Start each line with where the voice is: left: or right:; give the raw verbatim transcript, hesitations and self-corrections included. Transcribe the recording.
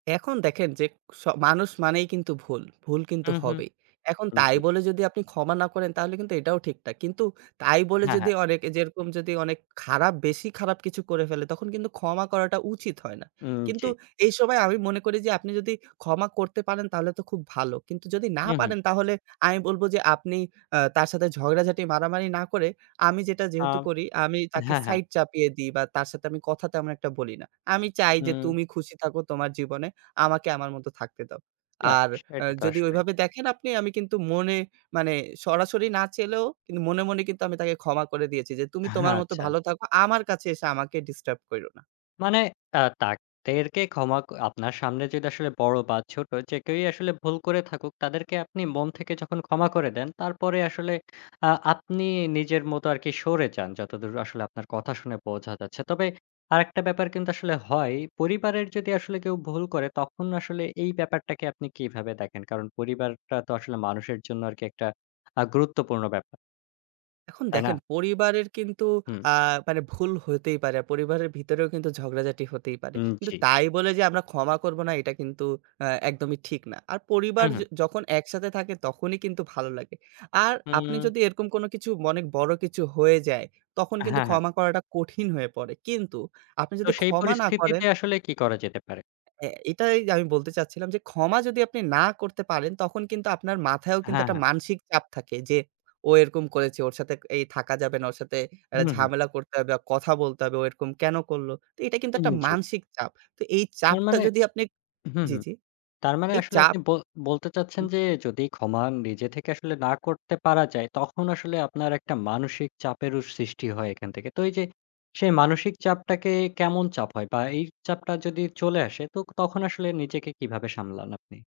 right: এখন দেখেন যে স মানুষ মানেই কিন্তু ভুল, ভুল কিন্তু
left: হু, হু।
right: হবেই। এখন
left: উ
right: তাই
left: জি।
right: বলে যদি আপনি ক্ষমা না করেন, তাহলে কিন্তু এটাও ঠিক না। কিন্তু তাই বলে
left: হ্যাঁ,
right: যদি
left: হ্যাঁ।
right: অনেক এ যেরকম যদি অনেক খারাপ বেশি খারাপ কিছু করে ফেলে, তখন কিন্তু ক্ষমা করাটা উচিত হয় না।
left: উম
right: কিন্তু
left: জ্বী।
right: এই সময় আমি মনে করি যে আপনি যদি ক্ষমা করতে পারেন, তাহলে তো খুব ভালো। কিন্তু যদি না
left: হুম, হুম।
right: পারেন, তাহলে আমি বলব যে আপনি আ তার সাথে ঝগড়াঝাটি, মারামারি না করে, আমি যেটা
left: আ
right: যেহেতু করি, আমি তাকে
left: হ্যাঁ, হ্যাঁ।
right: সাইড চাপিয়ে দিই বা তার সাথে আমি কথা তেমন একটা বলি না। আমি চাই যে
left: হুম।
right: তুমি খুশি থাকো তোমার জীবনে, আমাকে আমার মতো থাকতে দাও।
left: না,
right: আর আ
left: সেটা তো
right: যদি
left: আসলে।
right: ওইভাবে দেখেন আপনি আমি কিন্তু মনে মানে সরাসরি না চেলেও, কিনু মনে, মনে কিন্তু আমি তাকে ক্ষমা করে দিয়েছি। যে তুমি তোমার
left: হ্যাঁ,
right: মতো
left: আচ্ছা।
right: ভালো থাকো, আমার কাছে এসে আমাকে ডিস্টার্ব কইরো না।
left: মানে, আ তাকদেরকে ক্ষমা ক আপনার সামনে যদি আসলে বড় বা ছোট যে কেউই আসলে ভুল করে থাকুক, তাদেরকে আপনি মন থেকে যখন ক্ষমা করে দেন, তারপরে আসলে আ আপনি নিজের মতো আরকি, সরে যান। যতদূর আসলে আপনার কথা শুনে বোঝা যাচ্ছে। তবে আরেকটা ব্যাপার কিন্তু আসলে হয়। পরিবারের যদি আসলে কেউ ভুল করে, তখন আসলে এই ব্যাপারটাকে আপনি কিভাবে দেখেন? কারণ, পরিবারটা তো আসলে মানুষের জন্য আরকি একটা আ গুরুত্বপূর্ণ ব্যাপার।
right: এখন
left: তাই না?
right: দেখেন, পরিবারের কিন্তু
left: হুম।
right: আ মানে ভুল হইতেই পারে। পরিবারের ভিতরেও কিন্তু ঝগড়াঝাটি হতেই পারে।
left: হুম,
right: কিন্তু
left: জ্বী।
right: তাই বলে যে আমরা ক্ষমা করব না, এটা কিন্তু অ্যা একদমই ঠিক না। আর পরিবার
left: হুম,
right: য
left: হুম।
right: যখন একসাথে থাকে তখনই কিন্তু ভালো লাগে। আর আপনি
left: হুম।
right: যদি এরকম কোনো কিছু অনেক বড় কিছু হয়ে যায়, তখন
left: অ্যা
right: কিন্তু
left: হ্যাঁ, হ্যাঁ।
right: ক্ষমা করাটা কঠিন হয়ে পড়ে। কিন্তু আপনি
left: তো
right: যদি
left: সেই
right: ক্ষমা না করেন
left: পরিস্থিতিতে আসলে কি করা যেতে পারে?
right: অ্যা এটাই আমি বলতে চাচ্ছিলাম যে ক্ষমা যদি আপনি না করতে পারেন, তখন কিন্তু আপনার মাথায়ও কিন্তু
left: হ্যাঁ,
right: একটা
left: হ্যাঁ।
right: মানসিক চাপ থাকে। যে ও এরকম করেছে, ওর সাথে এই থাকা যাবে না, ওর সাথে অ্যাটা
left: হুম, হুম।
right: ঝামেলা করতে হবে, কথা বলতে হবে ও এরকম কেনো করলো? তো এটা কিন্তু
left: উম
right: একটা
left: জ্বী।
right: মানসিক চাপ। তো এই
left: তার
right: চাপটা
left: মানে
right: যদি আপনি
left: হু,
right: জ্বী,
left: হুম।
right: জ্বী।
left: তার মানে
right: এই
left: আসলে
right: চাপ
left: আপনি ব বলতে
right: হু।
left: চাচ্ছেন যে যদি ক্ষমা নিজে থেকে আসলে না করতে পারা যায়, তখন আসলে আপনার একটা মানসিক চাপেরও সৃষ্টি হয় এখান থেকে। তো এইযে সেই মানসিক চাপটাকে কেমন চাপ হয়? বা এই চাপটা যদি চলে আসে তোক তখন আসলে নিজেকে কিভাবে সামলান আপনি?